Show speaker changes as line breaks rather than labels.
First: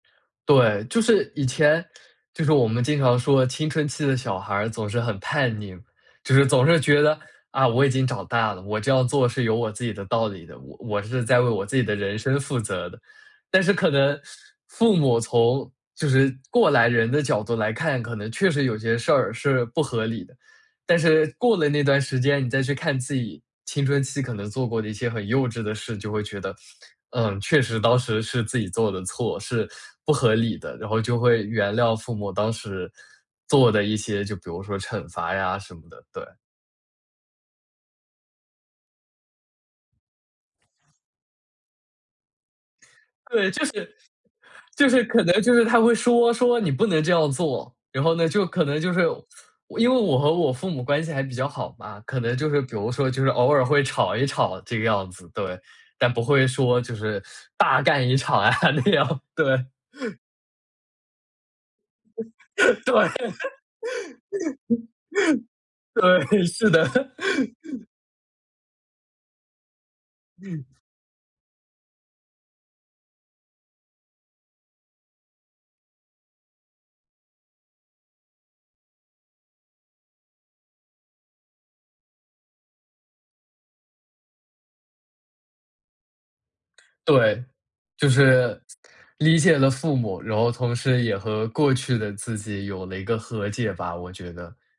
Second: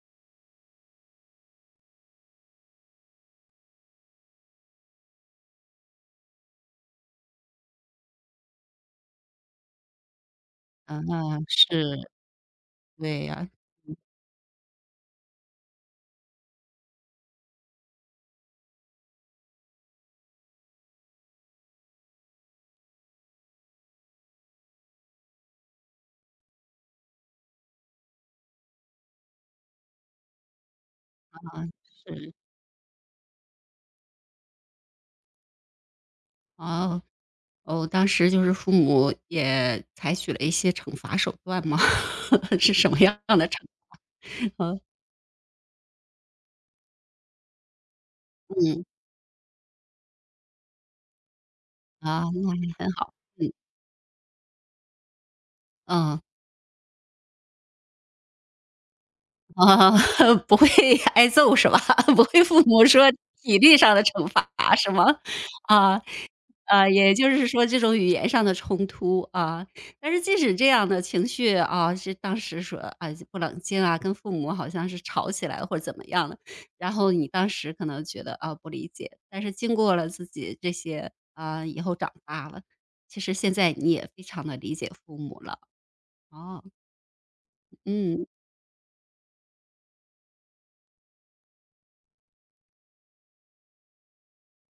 对，就是以前就是我们经常说，青春期的小孩儿总是很叛逆，就是总是觉得，啊，我已经长大了，我这样做是有我自己的道理的，我我
嗯，
是在为我自己
是。
的人生负责的。
对呀。
但是可
嗯。
能父母从就是过来人的角度来看，可能确实有些事儿是不合理。但是过了那段时间，你再去看自己青春期可能做过的一些很幼稚的事，就会觉得，嗯，确实当时是自己做的错，是不合理的，然后就会原谅父
嗯，
母
是。
当时做的一些就比如说惩罚呀什么的。对。
哦。哦，当时就是父母也采取了一些惩罚手段吗，是什么样的
对，
惩
就是
罚？嗯。
就是可能就是他会说说你不能这样做，然后呢，就可能
嗯。
就是我因为我和我父母关系还比较好嘛，可
啊，
能
那
就
还
是比
很
如说
好，
就是
嗯。
偶尔会吵一吵这个样子，对。但
嗯。
不会说就是大干一场啊那样，对。
啊，不会挨揍是吧？不会父 母
对。
说体力上的惩罚是吗？啊，
对，是的。
啊，也就是说这 种语言上的冲突啊。但是即使这 样的情绪，啊，是当时说，啊，不冷静啊，跟父母好像是吵起来或怎么样的，然后你当时可能觉得，啊，不理解，但是经过了自己这些啊，以后长大了，其实现在你也非常地理解父母了。哦。
对，就
嗯。
是理解了父母，然后同时也和过去的自己有了一个和解吧，我觉得。